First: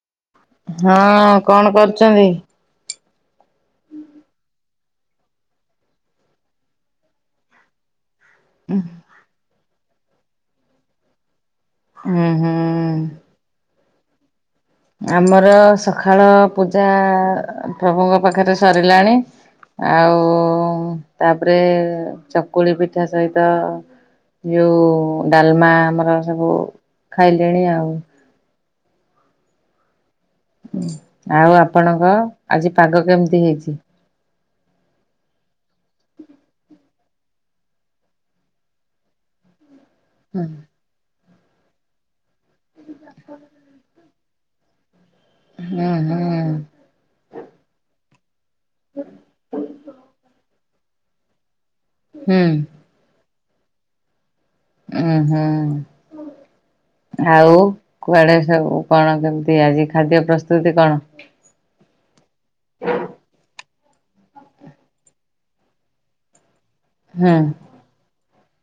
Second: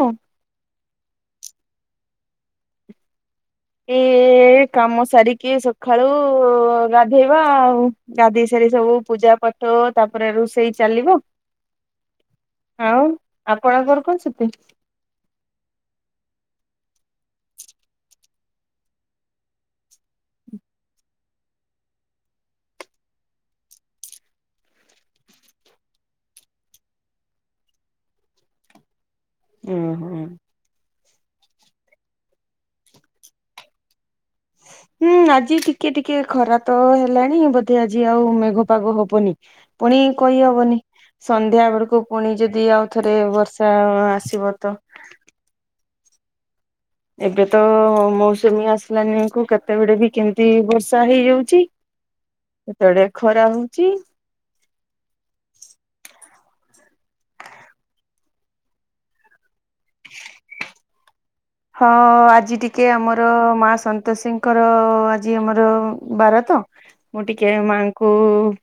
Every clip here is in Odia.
ହଁ। ହଁ କଣ କରୁଚନ୍ତି? ଏ କାମ ସାରିକି ସଖାଳୁ ଉଁ ଗାଧେଇବା ଆଉ, ଗାଧେଇ ସ୍ ଫେରେ ସବୁ ପୂଜା ପାଠ ତାପରେ ରୁଷେଇ ଚାଲିବ। ଉଁ ହୁଁ। ଆପଣ କଣ କରୁଛନ୍ତି? ଆମର ସଖାଳ ପୂଜା ପ୍ରଭୁଙ୍କ ପାଖରେ ସରିଲାଣି। ଆଉ ତାପରେ ଚକୁଳି ପିଠା ସହିତ ଯୋଉ ଡାଲମା ଆମର ସବୁ ଖାଇଲେଣି ଆଉ। ଓ ହୋ। ହୁଁ ଆଉ ଆପଣଙ୍କ ଆଜି ପାଗ କେମିତି ହେଇଚି? ହୁଁ ଆଜି ଟିକେ ଟିକେ ଖରା ତ ହେଲାଣି ବୋଧେ ଆଜି ଆଉ ମେଘ ପାଗ ହବନି। ପୁଣି ହୁଁ କହିହବନି ସନ୍ଧ୍ୟା ବେଳକୁ ପୁଣି ଯଦି ଆଉଥରେ ବର୍ଷା ଅଁ ଆସିବ ତ। ଉଁ ହୁଁ। ଏବେ ତ ମୌସୁମୀ ଆସିଲାନିକୁ କେତେବେଳେ ବି କେମିତି ବର୍ଷା ହେଇଯାଉଚି। ହୁଁ। କେତେ ବେଳେ ଖରା ହଉଚି। ଉମ୍ଁ ହୁଁ। ଆଉ କୁଆଡେ ସବୁ କଣ କେମିତି ଆଜି ଖାଦ୍ୟ ପ୍ରସ୍ତୁତି କଣ? ହଁ ଆଜି ଟିକେ ଆମର ମା ସନ୍ତୋଷୀଙ୍କର ଆଜି ଆମର ବାର ତ ମୁଁ ହୁଁ ଟିକେ ମାଙ୍କୁ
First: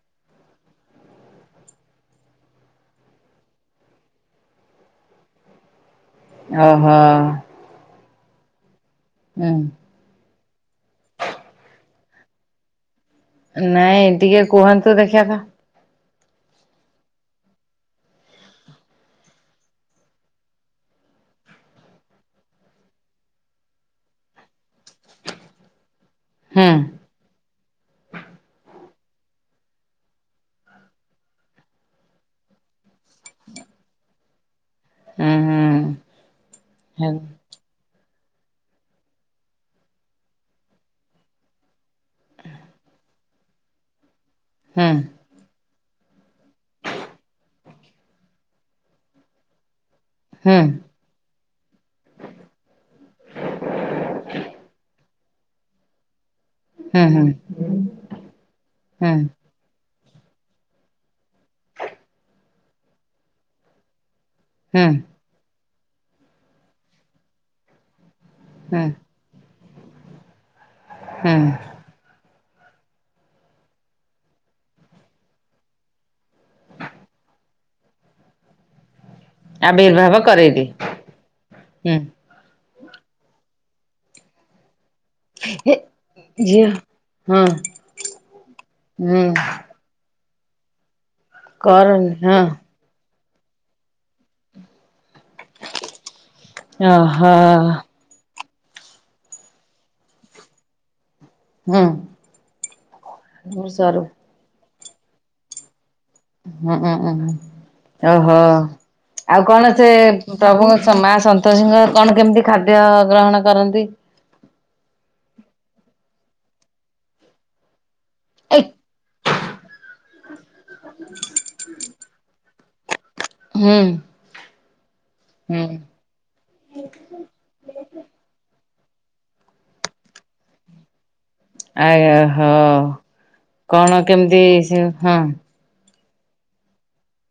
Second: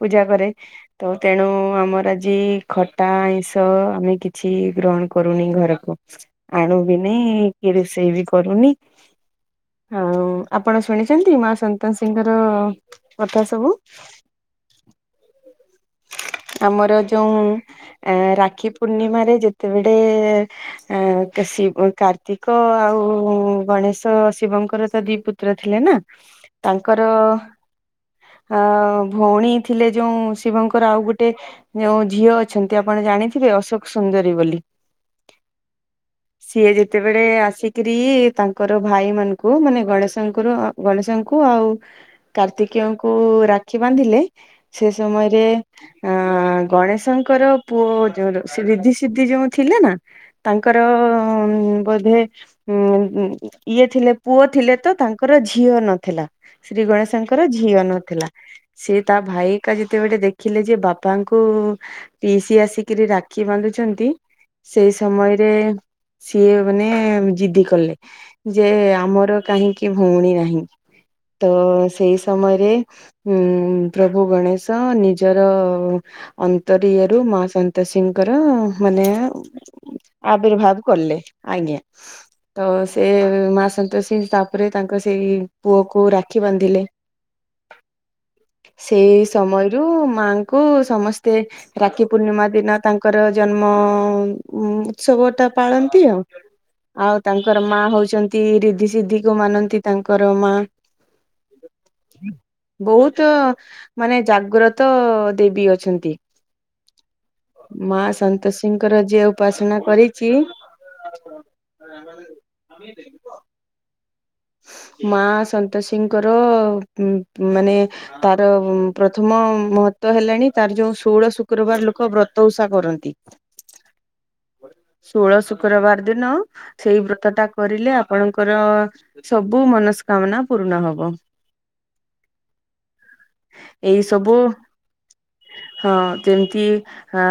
ପୂଜା କରେ। ତ ତେଣୁ ଆମର ଆଜି ଖଟା, ଆଇଁଷ ଆମେ କିଛି ଗ୍ରହଣ କରୁନି ଘର କୁ, ଆଣୁ ଓହୋ ବି ନେଇଁ କି ରୋଷେଇ ବି କରୁନି। ଉଁ। ଆଉ ଆପଣ ଶୁଣିଚନ୍ତି ମା ସନ୍ତୋଷିଙ୍କର ନାଇଁ ଟିକେ କୁହନ୍ତୁ ଦେଖିଆ ତ। ଆମର ଯୋଉଁ ରାକ୍ଷୀ ପୂର୍ଣ୍ଣିମାରେ ଯେତେବେଳେ ଆ କାଶି ଅ କାର୍ତିକ ଆଉ ଗଣେଶ ଶିବଙ୍କର ତ ଦି ପୁତ୍ର ଥିଲେ ନା। ହୁଁ ତାଙ୍କର ଅ ଭଉଣୀ ଥିଲେ ଯୋଉଁ ଶିବଙ୍କ ର ଆଉ ଗୋଟେ ଯୋଉଁ ଝିଅ ଅଛନ୍ତି ଆପଣ ଜାଣିଥିବେ ଅଶୋକ ସୁନ୍ଦରୀ ବୋଲି? ହୁଁ ସିଏ ହୁଁ। ଯେତେବେଳେ ଆସି ସ୍ତ୍ରୀ ତାଙ୍କର ଭାଇ ମାନଙ୍କୁ ମାନେ ଗଣେଶଙ୍କର ଗଣେଶଙ୍କୁ ଆଉ କାର୍ତ୍ତିକେୟଙ୍କୁ ରାକ୍ଷୀ ବାନ୍ଧିଲେ ହୁଁ ହୁଁ ସେ ସମୟରେ ଅଁ ଗଣେଶଙ୍କର ପୁଅ ଯୋଉ ର ସି ରିଧି ସିଧି ଯୋଉଁ ଥିଲେ ନା। ହୁଁ ତାଙ୍କର ଅଁ ବୋଧେ ଉଁ ଏ ଉଁ ଇଏ ଥିଲେ ପୁଅ ଥିଲେ ତ ତାଙ୍କର ଝିଅ ନଥିଲା। ଶ୍ରୀ ହୁଁ ହୁଁ ଗଣେଶଙ୍କର ହୁଁ ଝିଅ ନଥିଲା ସେ ତା ଭାଇକା ଯେତେବେଳେ ଦେଖ୍ ଖିଲେ ଯେ ବାପାଙ୍କୁ ପିଇସି ଆସିକରି ରାକ୍ଷୀ ବାନ୍ଧୁଛନ୍ତି। ହୁଁ ସେଇ ସମୟରେ ସିଏ ମାନେ ଜିଦି କଲେ। ଯେ ହୁଁ ଆମର କାହିଁକି ଭଉଣୀ ନାହିଁ? ହୁଁ ତ ସେଇ ସମୟରେ ଉଁ ପ୍ରଭୁ ଗଣେଶ ନିଜର ଅନ୍ତରିୟ ରୁ ମା ସନ୍ତୋଷୀଙ୍କର ମାନେ ଆବିର୍ଭାବ କରେଇଦେ ଆବିର୍ଭାବ୍‌କଲେ, ଆଜ୍ଞା ହୁଁ ତ ସେ ମା ସନ୍ତୋଷୀ ତା ରେ ତାଙ୍କ ସେଇ ହେ ପୁଅକୁ ରାକ୍ଷୀ ଝିଅ ବାନ୍ଧିଲେ। ହଁ ହୁଁ ସେଇ ସମୟରୁ ମାଙ୍କୁ ସମସ୍ତେ ରାକ୍ଷୀ କରନି ହଁ ପୂର୍ଣ୍ଣିମା ଦିନ ତାଙ୍କର ଜନ୍ମ ଉ ଉତ୍ସବ ଟା ପାଳନ୍ତି ଆଉ। ଆଉ ଓହୋ ତାଙ୍କର ମା ହଉଛନ୍ତି ରିଧି ସିଧି କୁ ମାନନ୍ତି ତାଙ୍କର ମା। ହୁଁ ବହୁତ ମୁଁ ସରୁ ମାନେ ଜାଗ୍ରତ ଦେବୀ ଅଛନ୍ତି। ଅଁ ଅଁ। ମା ସନ୍ତୋଷିଙ୍କର ଆଉ କଣ ସେ ପ୍ରଭୁଙ୍କ ମା ସନ୍ତୋଷୀଙ୍କର କଣ କେମିତି ଖାଦ୍ୟ ଗ୍ରହଣ କରନ୍ତି? ମା ସନ୍ତୋଷୀଙ୍କର ଉଁମ୍ ମାନେ ତାର ଏଇ ପ୍ରଥମ ମହତ୍ଵ ହେଲାଣି ତାର ଯୋଉ ଷୋହଳ ଶୁକ୍ରବାର ଲୋକ ବ୍ରତ୍ ଓଷା କରନ୍ତି। ହୁଁ। ଷୋଳ ହୁଁ ଶୁକ୍ରବାର ଦିନ ସେଇ ବ୍ରତ ଟା କରିଲେ ଆପଣଙ୍କର ସବୁ ମନସ୍କାମନା ପୂର୍ଣ୍ଣ ହବ। ଆଜ୍ଞା ହ କଣ ଏଇ ସବୁ କେମିତି ସେ ହଁ। ହଁ ଯେମ୍‌ତି ହଁ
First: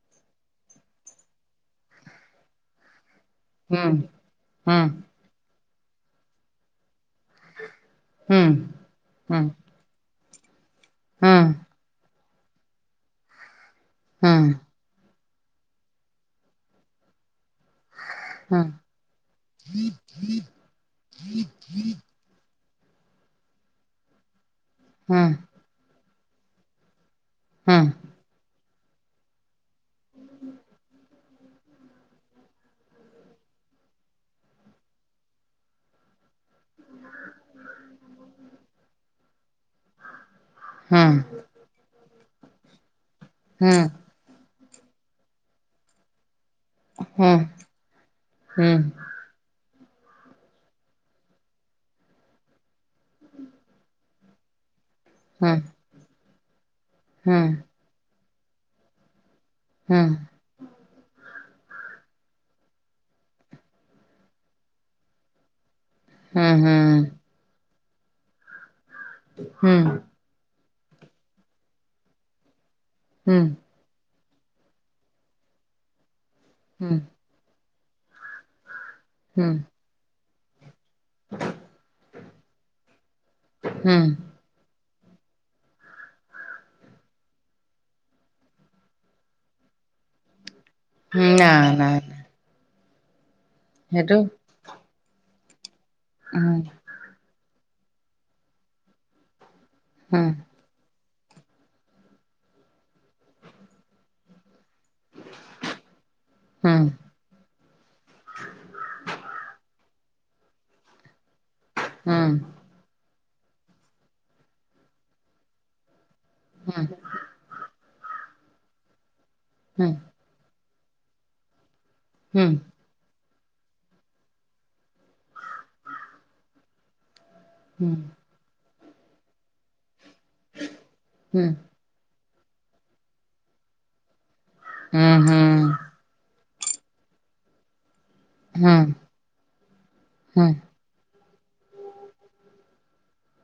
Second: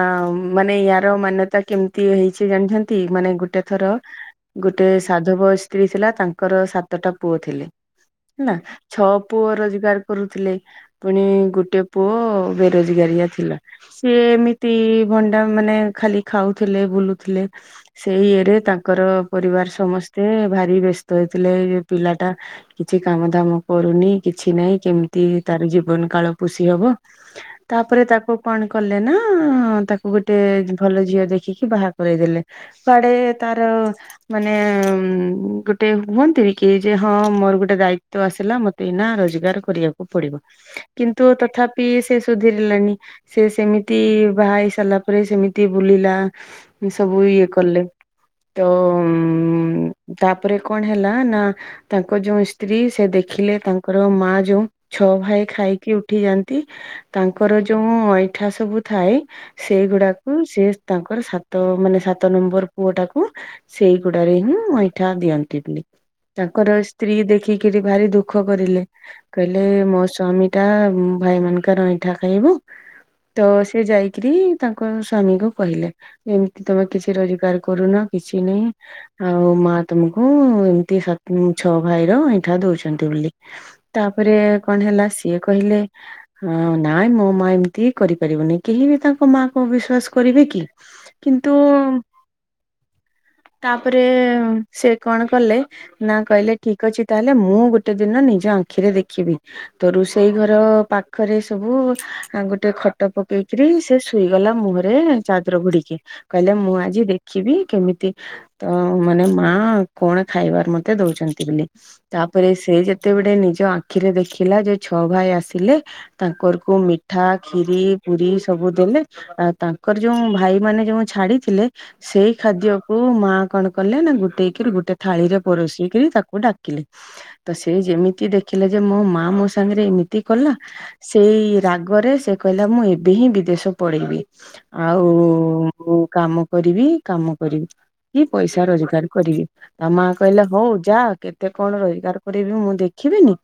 ମାନେ ୟାର ମାନ୍ୟତା କେମିତି ହେଇଛି ଜାଣିଛନ୍ତି ମାନେ ଗୋଟ୍ ଗୋଟେ ହୁଁ ଥର ହୁଁ ଗୋଟେ ସାଧବ ସ୍ତ୍ରୀ ଥିଲା ତାଙ୍କର ସାତଟା ପୁଅ ଥିଲେ। ହୁଁ ନା ଛଅ ହୁଁ ପୁଅ ରୋଜଗାର କରୁଥିଲେ ପୁଣି ହୁଁ ଗୋଟେ ପୁଅ ବେରୋଜଗାରିଆ ଥିଲା ସିଏ ହୁଁ ଏମିତି ପଣ୍ଡା ମାନେ ଖାଲି ଖାଉଥିଲେ ବୁଲୁଥିଲେ। ସେଇ ଇଏରେ ହୁଁ ତାଙ୍କର ପରିବାର ସମସ୍ତେ ଭାରି ବ୍ୟସ୍ତ ହେଇଥିଲେ ଏଇ ପିଲା ଟା କିଛି କାମଦାମ କରୁନି କିଛି ନାହିଁ ହୁଁ ହୁଁ କେମିତି ତାର ଜୀବନ କାଳ ପୋଷି ହବ? ହୁଁ ତାପରେ ତାକୁ କଣ କଲେ ନା ତାକୁ ଗୋଟେ ଭଲ ଝିଅ ଦେଖିକି ବାହାଘ୍ କରେଇଦେଲେ ସାଡେ ତାର ମାନେ ଉଁ ଗୋଟେ ହୁଅନ୍ତିନି। କିଏ ଯେ ହଁ ମୋର ଗୋଟେ ଦାୟିତ୍ଵ ଆସିଲା ମତେ ଏଇନା ରୋଜଗାର କରିବାକୁ ପଡିବ ହୁଁ ହୁଁ ହୁଁ ହୁଁ ହୁଁ ହୁଁ ହୁଁ ହୁଁ ହୁଁ ହୁଁ ହୁଁ କିନ୍ତୁ ତଥାପି ସେ ସୁଧୁରିଲାନି। ସେ ସେମିତି ବାହା ହେଇ ସାରିଲା ପରେ ସେମିତି ବୁଲିଲା ସବୁ ଇଏ କଲେ ତ ଉଁ ତା ତାପରେ କଣ ହେଲା ନା ତାଙ୍କ ଯୋଉ ସ୍ତ୍ରୀ ସେ ଦେଖିଲେ ତାଙ୍କର ମା ଯୋଉ ଛଅ ଭାଇ ଖାଇକି ଉଠି ଯାଆନ୍ତି ତାଙ୍କର ଯୋଉଁ ଅଇଁଠା ସବୁ ଥାଏ ସେଇଗୁଡାକୁ ସେ ତାଙ୍କର ସାତ ମାନେ ସାତ ନମ୍ବର ପୁଅ ଟାକୁ ସେଇଗୁଡାରେ ହିଁ ଅଇଁଠା ଚା ଦିଅନ୍ତି ବି ତାଙ୍କର ସ୍ତ୍ରୀ ଦେଖିକିରି ଭାରି ଦୁଃଖ କରିଲେ। କହିଲେ ମୋ ହୁଁ ସ୍ଵାମୀ ଟା ଭାଇ ମାନଙ୍କ ର ଅଇଁଠା ଖାଇବ ତ ହୁଁ ହୁଁ ସେ ଯାଇକିରି ତାଙ୍କ ସ୍ଵାମୀ କୁ କହିଲେ ଏମିତି ତମେ କିଛି ରୋଜଗାର କରୁନା କିଛି ନାଇଁ ଆଉ ମା ତମକୁ ଏମତି ଛଅ ଭାଇ ର ଅଇଁ ଅଇଁଠା ଦଉଛନ୍ତି ବୋଲି ତାପରେ କଣ ହେଲା ସିଏ କହିଲେ ହଁ ନାଇଁ ମୋ ମା ଏମିତି କରିପାରିବନି। କେହି ବି ତାଙ୍କ ମାଆ କୁ ଅବିଶ୍ଵାସ କରିବେ କି। କିନ୍ତୁ ନା-ନା। ତାପରେ ସେ କଣ କଲେ ନା କହିଲେ ହୁଁ ଠିକ ଅଛି। ତାହେଲେ ମୁଁ ଗୋଟେ ଦିନ ନିଜ ଆଖିରେ ଦେଖିବି ତୋ ରୋଷେଇ ହୁଁ ଘର ପା ପାଖରେ ସବୁ ଗୋଟେ ଖଟ ପକେଇକିରି ସେ ଶୋଇଗଲା ମୁହଁରେ ରେ ଚାଦର ଘୁଡିକି କହିଲା ହୁଁ ମୁଁ ହୁଁ ଆଜି ଦେଖିବି କେମିତି ତ ମାନେ ଆହଁ କଣ ଖାଇବାର ମତେ ଦଉଛନ୍ତି ବୋଲି ହୁଁ ହୁଁ ହୁଁ ହୁଁ ତାପରେ ସେ ଯେ ଯେତେବେଟେ ନିଜ ଆଖିରେ ଦେଖିଲା ଯେ ଛଅ ଭାଇ ଆସିଲେ। ତାଙ୍କର ହୁଁ ହୁଁ ହୁଁ ହୁଁ ହୁଁ କୁ ମିଠା ଖିରି ପୁରୀ ସବୁ ଦେଲେ। ଆ ତାଙ୍କର ଯେଉଁ ଭାଇ ମାନେ ଯେଉଁ ଛାଡିଥିଲେ ସେଇ ଖାଦ୍ୟକୁୁ ମା କଣ କଲେ ନା ଗୋ ଗୋଟେଇକିରି ଗୋଟେ ଥାଳିରେ ପରସିକିରି ତାକୁ ଡାକିଲେ, ତ ସେ ଯେମିତି ଦେଖ ଦେଖିଲେ ଯେ ମୋ ମା ମୋ ସାଙ୍ଗରେ ଏମିତି କଲା ସେଇ ରାଗରେ ସେ କହିଲା ମୁଁ ଏବେ ହିଁ ବିଦେଶ ପଳେଇବି ଆଉ ମୁଁ କାମ କରିବି କାମ କରିବି କି ପଇସା ରୋଜଗାର କରିବି ତା ମା କହିଲା ହଉ ଯା କେତେ କଣ ରୋଜଗାର କରିବି ମୁଁ ଦେଖିବିନି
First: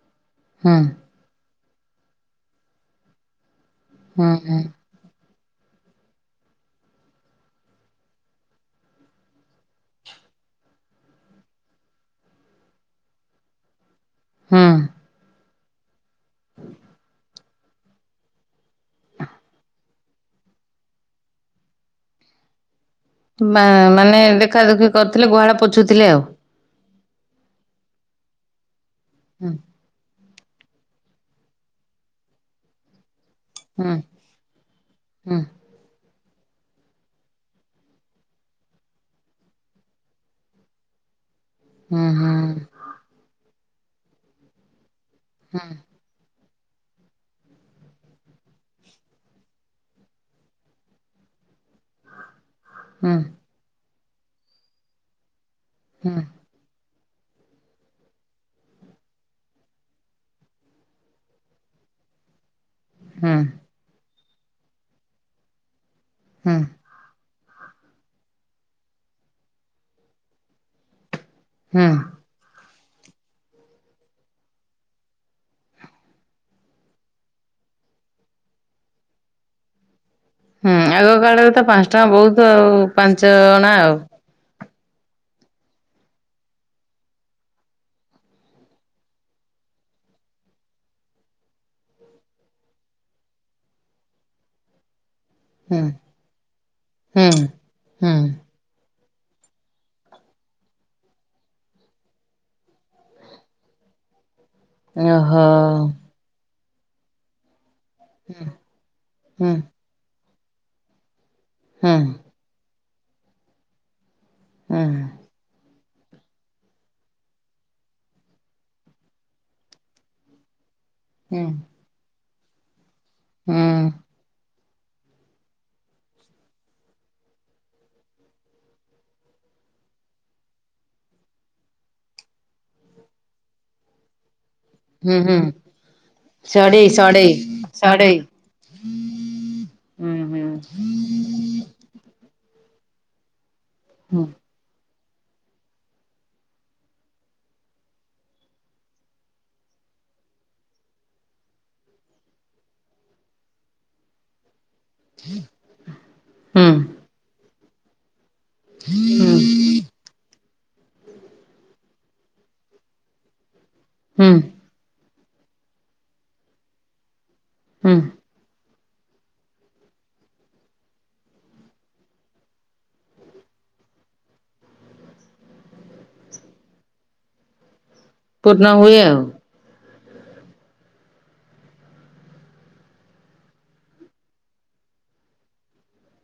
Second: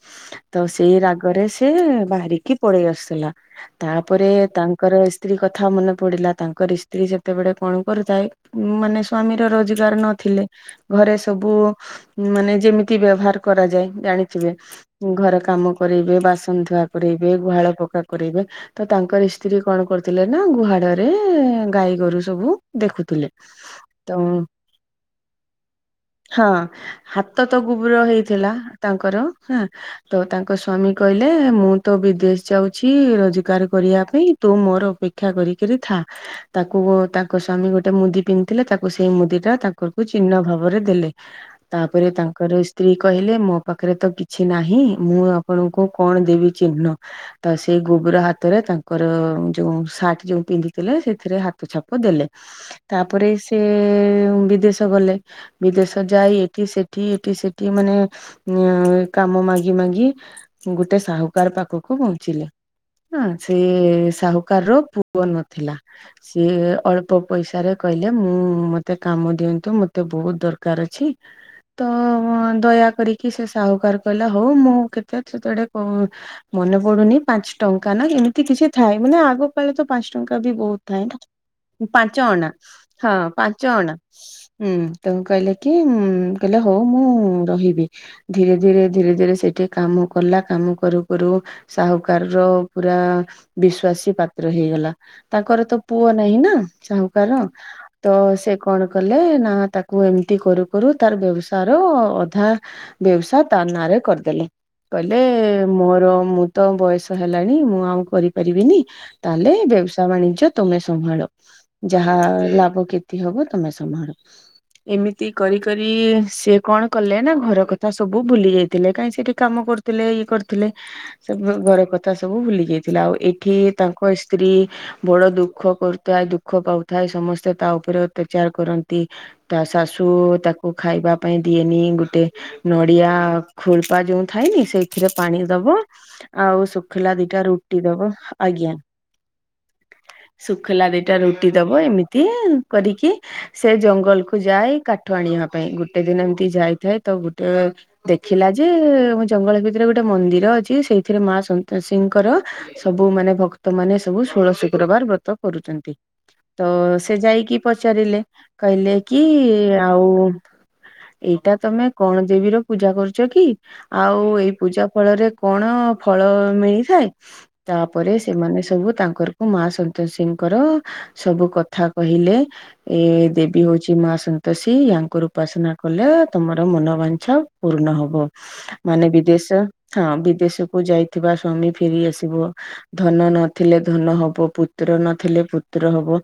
ତ ସେଇ ରାଗରେ ସେ ବାହାରିକି ପଳେଇ ଆସୁଥିଲା ତାପରେ ହୁଁ ହୁଁ ତାଙ୍କର ସେ ସ୍ତ୍ରୀ କଥା ମନେ ପଡ଼ିଲା ତାଙ୍କର ସ୍ତ୍ରୀ ସେତେବେଳେ କଣ କରୁଥାଏ ମାନେ ସ୍ଵାମୀର ରୋଜଗାର ନଥିଲେ ଘରେ ସବୁ ମାନେ ଯେମିତି ବ୍ୟବହାର କରାଯାଏ ଜାଣିଥିବେ ହୁଁ ଘରେ କାମ କରେଇବେ ବାସନଧୁଆ କରେଇବେ ଗୁହାଳ ପକା କରେଇବେ ତ ତାଙ୍କର ସ୍ତ୍ରୀ କଣ କରୁଥିଲେ ନା ଗୁହାଳରେ ଗାଈ ଗୋରୁ ସବୁ ଦେଖୁଥିଲେ। ନାଁ ତ ମାନେ ଦେଖାଦୁଖି କରୁଥିଲେ ଗୁହାଳ ପୋଛୁଥିଲେ ଆଉ। ହଁ ହାତ ତ ଗୁବର ହେଇଥିଲା ତାଙ୍କର ହୁଁ। ତ ତାଙ୍କ ସ୍ଵାମୀ କହିଲେ ମୁଁ ତ ବିଦେଶ ଯାଉଛି ରୋଜ ରୋଜଗାର ହୁଁ କରିବା ପାଇଁ ତୁ ମୋର ଅପେକ୍ଷା କରିି ହୁଁ କିରି ଥା ତାକୁ ତାଙ୍କ ସ୍ଵାମୀ ଗୋଟେ ମୁଦି ପିନ୍ଧିଥିଲେ ତାକୁ ସେଇ ମୁଦିଟା ତାକୁ ଚିହ୍ନ ଭାବରେ ଦେଲେ ତାପରେ ତା ହୁଁ ତାଙ୍କର ସ୍ତ୍ରୀ କହିଲେ ମୋ ପାଖରେ ତ କିଛି ନାହିଁ ମୁଁ ହୁଁ ଆପଣଙ୍କୁ କଣ ଦେବି ଚିହ୍ନ ତ ସେଇ ଗୋବର ହାତରେ ତାଙ୍କର ଯୋଉ ସାର୍ଟ ଯୋଉ ପିନ୍ଧିଥିଲେ ସେଥିରେ ହାତ ଛାପ ଦେଲେ। ହୁଁ ତାପରେ ସେ ବିଦେଶ ଗଲେ ବିଦେଶ ହୁଁ ଯାଇ ଏଠି ସେଠି ଏଠି ସେଠି ମାନେ ଉ କାମ ମାଗି ମାଗି ଗୋଟେ ସାହୁକାର ପାଖକୁ ପହଞ୍ଚିଲେ। ହ ହୁଁ ସିଏ ସାହୁକାର ପୁଅ ନଥିଲା ସିଏ ହୁଁ ଅଳ ଅଳ୍ପ ପଇସାରେ କହିଲେ ମୁଁ ମତେ କାମ ଦିଅନ୍ତୁ ମତେ ବହୁତ୍ ଦରକାର୍ ଅଛି ହୁଁ ତ ଦୟା କରିକି ସେ ସାହୁକାର କହିଲା ହଉ ମୁଁ କେତେ ସେତେବେଳେ କହୁ ମନେ ପଡ଼ୁନି ପାଞ୍ଚ ଟଙ୍କା ନା ଏମିତି କିଛି ଥାଏ ମାନେ ଆଗ ଆଗକାଳେ ତ ପାଞ୍ଚ ଟଙ୍କା ବି ହୁଁ ବହୁତ୍ ଥାଏ ଆଗ କାଳରେ ତ ନାଁ ଟଙ୍କା ପାଞ୍ଚ ବହୁତ ଅଣା ଆଉ ହଁ ପାଞ୍ଚ ଆଉ ଅଣା ହୁଁ ତେଣୁ କହିଲେ କି କହିଲେ ହଉ ମୁଁ ରହିବି। ଧୀରେ ଧୀରେ ଧୀରେ ଧୀରେ ସେଇଠି କାମ କଲା କାମ କରୁ କରୁ ସାହୁକାରର ପୁରା ବିଶ୍ବାସୀ ପାତ୍ର ହେଇଗଲା। ତାଙ୍କର ତ ହୁଁ ପୁଅ ନାହିଁ ନା ହୁଁ। ସାହୁକାରର ତ ହୁଁ ସେ କଣ କଲେ ନା ତାକୁ ଏମିତି କରୁ କରୁ ତାର ବ୍ୟବସାୟର ଅଧା ବ୍ୟବସାୟ ତା ନାଁ ରେ କରିଦେଲେ। କହିଲେ ଓହୋ ମୋର ମୁଁ ତ ବୟସ ହେଲାଣି ମୁଁ ଆଉ କରିପାରିବିନି ହୁଁ ତାହେଲେ ବ୍ୟବସା ବାଣିଜ୍ୟ ତମେ ସମ୍ଭାଳ ହୁଁ ଯାହା ଲାଭ କ୍ଷେ ତି ହବ ତମେ ସମ୍ଭାଳ ହୁଁ ଏମିତି କରି କରି ସିଏ କଣ କଲେ ନା ଘର କଥା ସବୁ ଭୁଲି ଯାଇଥିଲେ କାଇଁ ସେଠି କାମ କରୁ ଥିଲେ ଇଏ କରିଥିଲେ ସେ ହୁଁ ଘର କଥା ସବୁ ଭୁଲି ଯାଇଥିଲେ ଆଉ ଏଠି ହୁଁ ତାଙ୍କ ସ୍ତ୍ରୀ ବଡ ଦୁଃଖ କରୁଥାଏ ଦୁଃଖ ପାଉଥାଏ ସମସ୍ତେ ତା ଉପରେ ଅତ୍ୟାଚାର କର ତି ତା ଶାଶୁ ତାକୁ ଖାଇବା ପାଇଁ ଦିଏନି ଗୋଟେ ନଡ଼ିଆ ଖୋଳପା ଯୋଉ ଥାଏନି ସେଇ ଥିରେ ହୁଁ ହୁଁ ପାଣି ଦବ ଆଉ ସଢେଇ ଶୁଖିଲା ସଢେଇ ଦିଟା ରୁଟି ଦବ ସଢେଇ ଆଜ୍ଞା। ହୁଁ ହୁଁ ଶୁଖିଲା ଦିଟା ରୁଟି ଦବ ଏମିତି କରିକି ସେ ହୁଁ ଜଙ୍ଗଲକୁ ଯାଏ କାଠ ଆଣିବା ପାଇଁ ଗୋଟେ ଦିନ ଏମିତି ଯାଇଥାଏ ତ ଗୋଟେ ଦେଖିଲା ଯେ ଜଙ୍ଗଲ ଭିତରେ ଗୋଟେ ମନ୍ଦିର ଅଛି ସେଇଥିରେ ମା ଶନ୍ତୋସିଙ୍କର ସବୁ ମାନେ ଭକ୍ତ ମାନେ ସବୁ ଷୋଳଶୁ ଶୁକ୍ରବାର ବ୍ରତ କରୁଚନ୍ତି ତ ହୁଁ ସେ ଯାଇକି ପଚାରିଲେ। କହିଲେ କି ହୁଁ ଆଉ ଏଇଟା ତମେ କଣ ଦେବୀର ପୂଜା କରୁଚ କି? ଆଉ ହୁଁ ଏଇ ପୂଜା ଫଳରେ କଣ ଫଳ ମିଳିଥାଏ ହୁଁ ତାପରେ ସେ ସେମାନେ ସବୁ ତାଙ୍କର ଙ୍କୁ ମା ସନ୍ତୋଷିଙ୍କର ସବୁ କଥା କହିଲେ। ଏ ଦେବୀ ହଉଚି ମା ସନ୍ତୋଷୀ ୟାଙ୍କର ଉପାସନା କଲେ ତମର ମନବାଂଛା ପୂର୍ଣ ହବ। ପୂର୍ଣ୍ଣ ହୁଏ ମାନେ ଆଉ ବିଦେଶ ହଁ ବିଦେଶକୁୁ ଯାଇଥିବା ସ୍ଵାମୀ ଫେରି ଆସିବ। ଧନ ନଥିଲେ ଧନ ହବ ପୁତ୍ର ନଥିଲେ ପୁତ୍ର ହବ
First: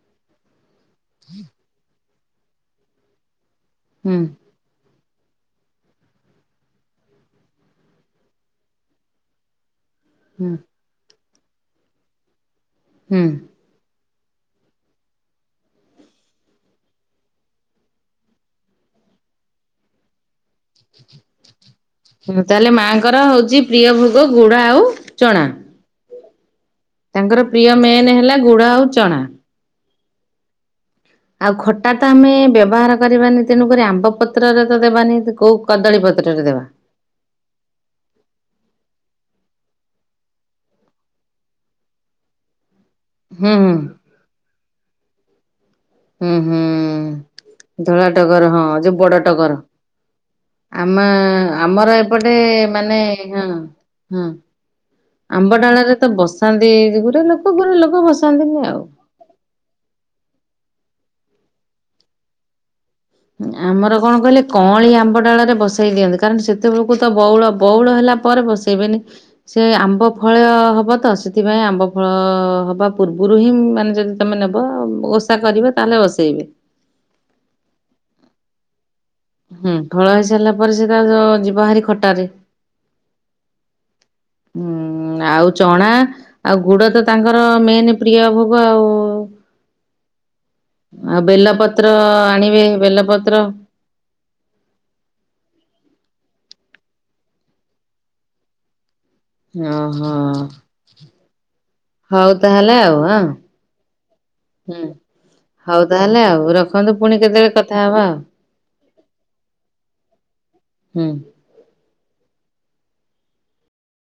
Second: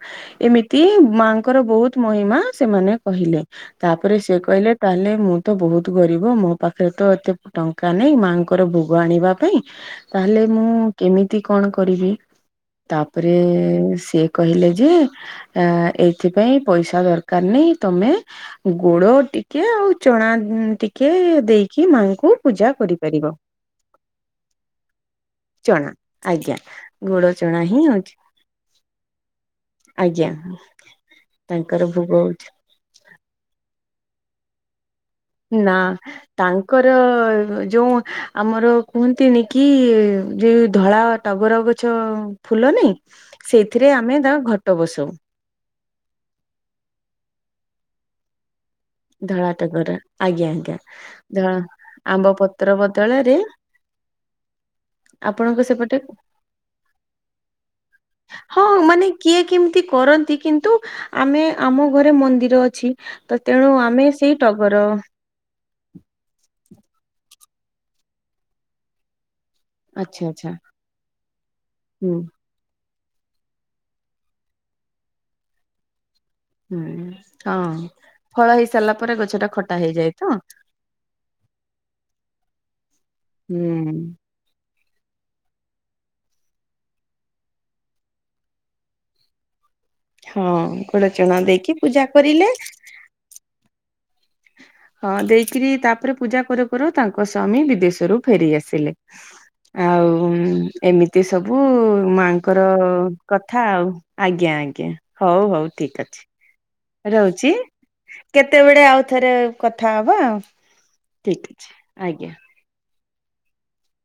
ଏମିତି ମ ମା ଙ୍କର ବୋହୁତ ମହିମା ସେମାନେ କହିଲେ ତାପରେ ହୁଁ ସେ କହିଲେ ତାହେଲେ ମୁଁ ତ ବୋହୁତ ଗରିବ ମୋ ପାଖରେ ତ ଏତେ ଟଙ୍କା ନାହିଁ ମାଆଙ୍କର ଭୋଗ ଆଣିବା ପାଇଁ ତାହେଲେ ହୁଁ ମୁଁ କେମିତି କଣ କରିବି? ତାପରେ ହୁଁ। ସେ କହିଲେ ଯେ ଏଇ ଏଥିପାଇଁ ପଇସା ଦରକାର ନାଇଁ ତମେ ଗୁଡ ଟିକ୍ ଟିକେ ଆଉ ଚଣା ଟିକେ ଦେଇକି ମାଙ୍କୁ ତାହେଲେ ପୂଜା ମାଙ୍କର କରିପାରିବ। ହଉଛି ପ୍ରିୟ ଭୋଗ ଗୁଡ ଆଉ ଚଣା। ଆଜ୍ଞା। ଗୋଡ ତାଙ୍କର ଚଣା ପ୍ରିୟ ହିଁ ମେନ୍ ହଉଛି ହେଲା ଗୁଡ଼ ଆଉ ଚଣା। ଆଜ୍ଞା। ଆଉ ତାଙ୍କର ଖଟା ତ ଭୋଗ ଆମେ ହଉଛି ବ୍ୟବହାର କରିବାନି ତେଣୁକରି ଆମ୍ବ ପତ୍ରରେ ତ ଦେବାନି ତାକୁ କୋଉ କଦଳୀପତ୍ରରେ ଦେବା ଆ ଯୋଉ ଆମର କୁହନ୍ତିନି କି ଯେ ଧଳା ଟଗର ଗଛ ଫୁଲ ନାଇ ହୁଁ ସେଇଥିରେ ହୁଁ ଆମେ ତା ଘଟ ବସଉ। ହୁଁ ହୁଁ ଧଳା ଟଗର ହଁ ଯୋଉ ଧଳା ବଡଟଗର ଟଗର ଆଜ୍ଞା ଆଜ୍ଞା। ଆମେ ଧ ଆମର ଆମ୍ବ ଏପଟେ ପତ୍ର ମାନେ ବଦଳରେ ହଁ। ହୁଁ। ଆମ୍ବ ଆପଣଙ୍କ ସେପଟେ ଡାଳରେ ତ ବସାନ୍ତି ଗୁରେ ଲୋକ ଗୁରେ ଲୋକ ପରେ ଲୋକ ହଁ ବସାନ୍ତିନି ଆଉ। ମାନେ କିଏ କେମିତି କରନ୍ତି କିନ୍ତୁ ଆମେ ଆମ ଘରେ ମନ୍ଦିର ଅଛି। ତ ତେଣୁ ଆମର ଆମେ କଣ ସେଇ କହିଲେ ଟଗର କଅଁଳି ଆମ୍ବଡାଳରେ ବସେଇ ଦିଅନ୍ତି। କାରଣ ସେତେବେଳକୁ ତ ବଉଳ ବଉଳ ହେଲା ପରେ ବସେଇବେନି। ସେ ଆମ୍ବ ଆଚ୍ଛା ଫଳ ଆଚ୍ଛା ହବ ତ ସେଥିପାଇଁ ଆମ୍ବ ଫଳ ହୁଁ ହବା ପୂର୍ବରୁ ହିଁ ମାନେ ଯଦି ତୁମେ ନେବ ଓଷା କରିବେ ତାହେଲେ ବସେଇବେ। ହୁଁ ହଁ ଫଳ ହେଇ ସାରିଲା ପରେ ଗଛ ଟା ଖଟା ହେଇଯାଏ ତ। ତା ପରେ ସେଟା ତା ଯିବା ହାରି ଖଟାରେ। ହୁଁ। ହୁଁ ଆଉ ଚଣା ଆଉ ଗୁଡ ତ ତାଙ୍କର ମେନ ପ୍ରିୟ ଭୋଗ ଆଉ। ହଁ ଗୁଡ ଆଉ ଚଣା ଦେଇକି ବେଲପତ୍ର ପୂଜା କରିଲେ ଆଣିବେ ବେଲପତ୍ର। ହଁ ଦେଇକିରି ତାପରେ ପୂଜା କରୁ କରୁ ତାଙ୍କ ସ୍ୱାମୀ ବିଦେଶରୁ ଫେରି ଆସିଲେ। ଓହୋ ଆଉ ଏମିତି ସବୁ ହଉ ମାଙ୍କର ତାହେଲେ ଆଉ ହଁ କଥା ଆଉ। ଆଜ୍ଞା ହୁଁ ଆଜ୍ଞା ହଉ ହଉ ଠିକ ତାହେଲେ ଆଉ ରଖନ୍ତୁ ଅଛି ପୁଣି କେତେବେଳେ ରହୁଚି କଥା ହବା ଆଉ କେତେବେଳେ ଆଉ ଥରେ କଥା ହବା ହୁଁ। ଠିକ୍ ଅଛି ଆଜ୍ଞା।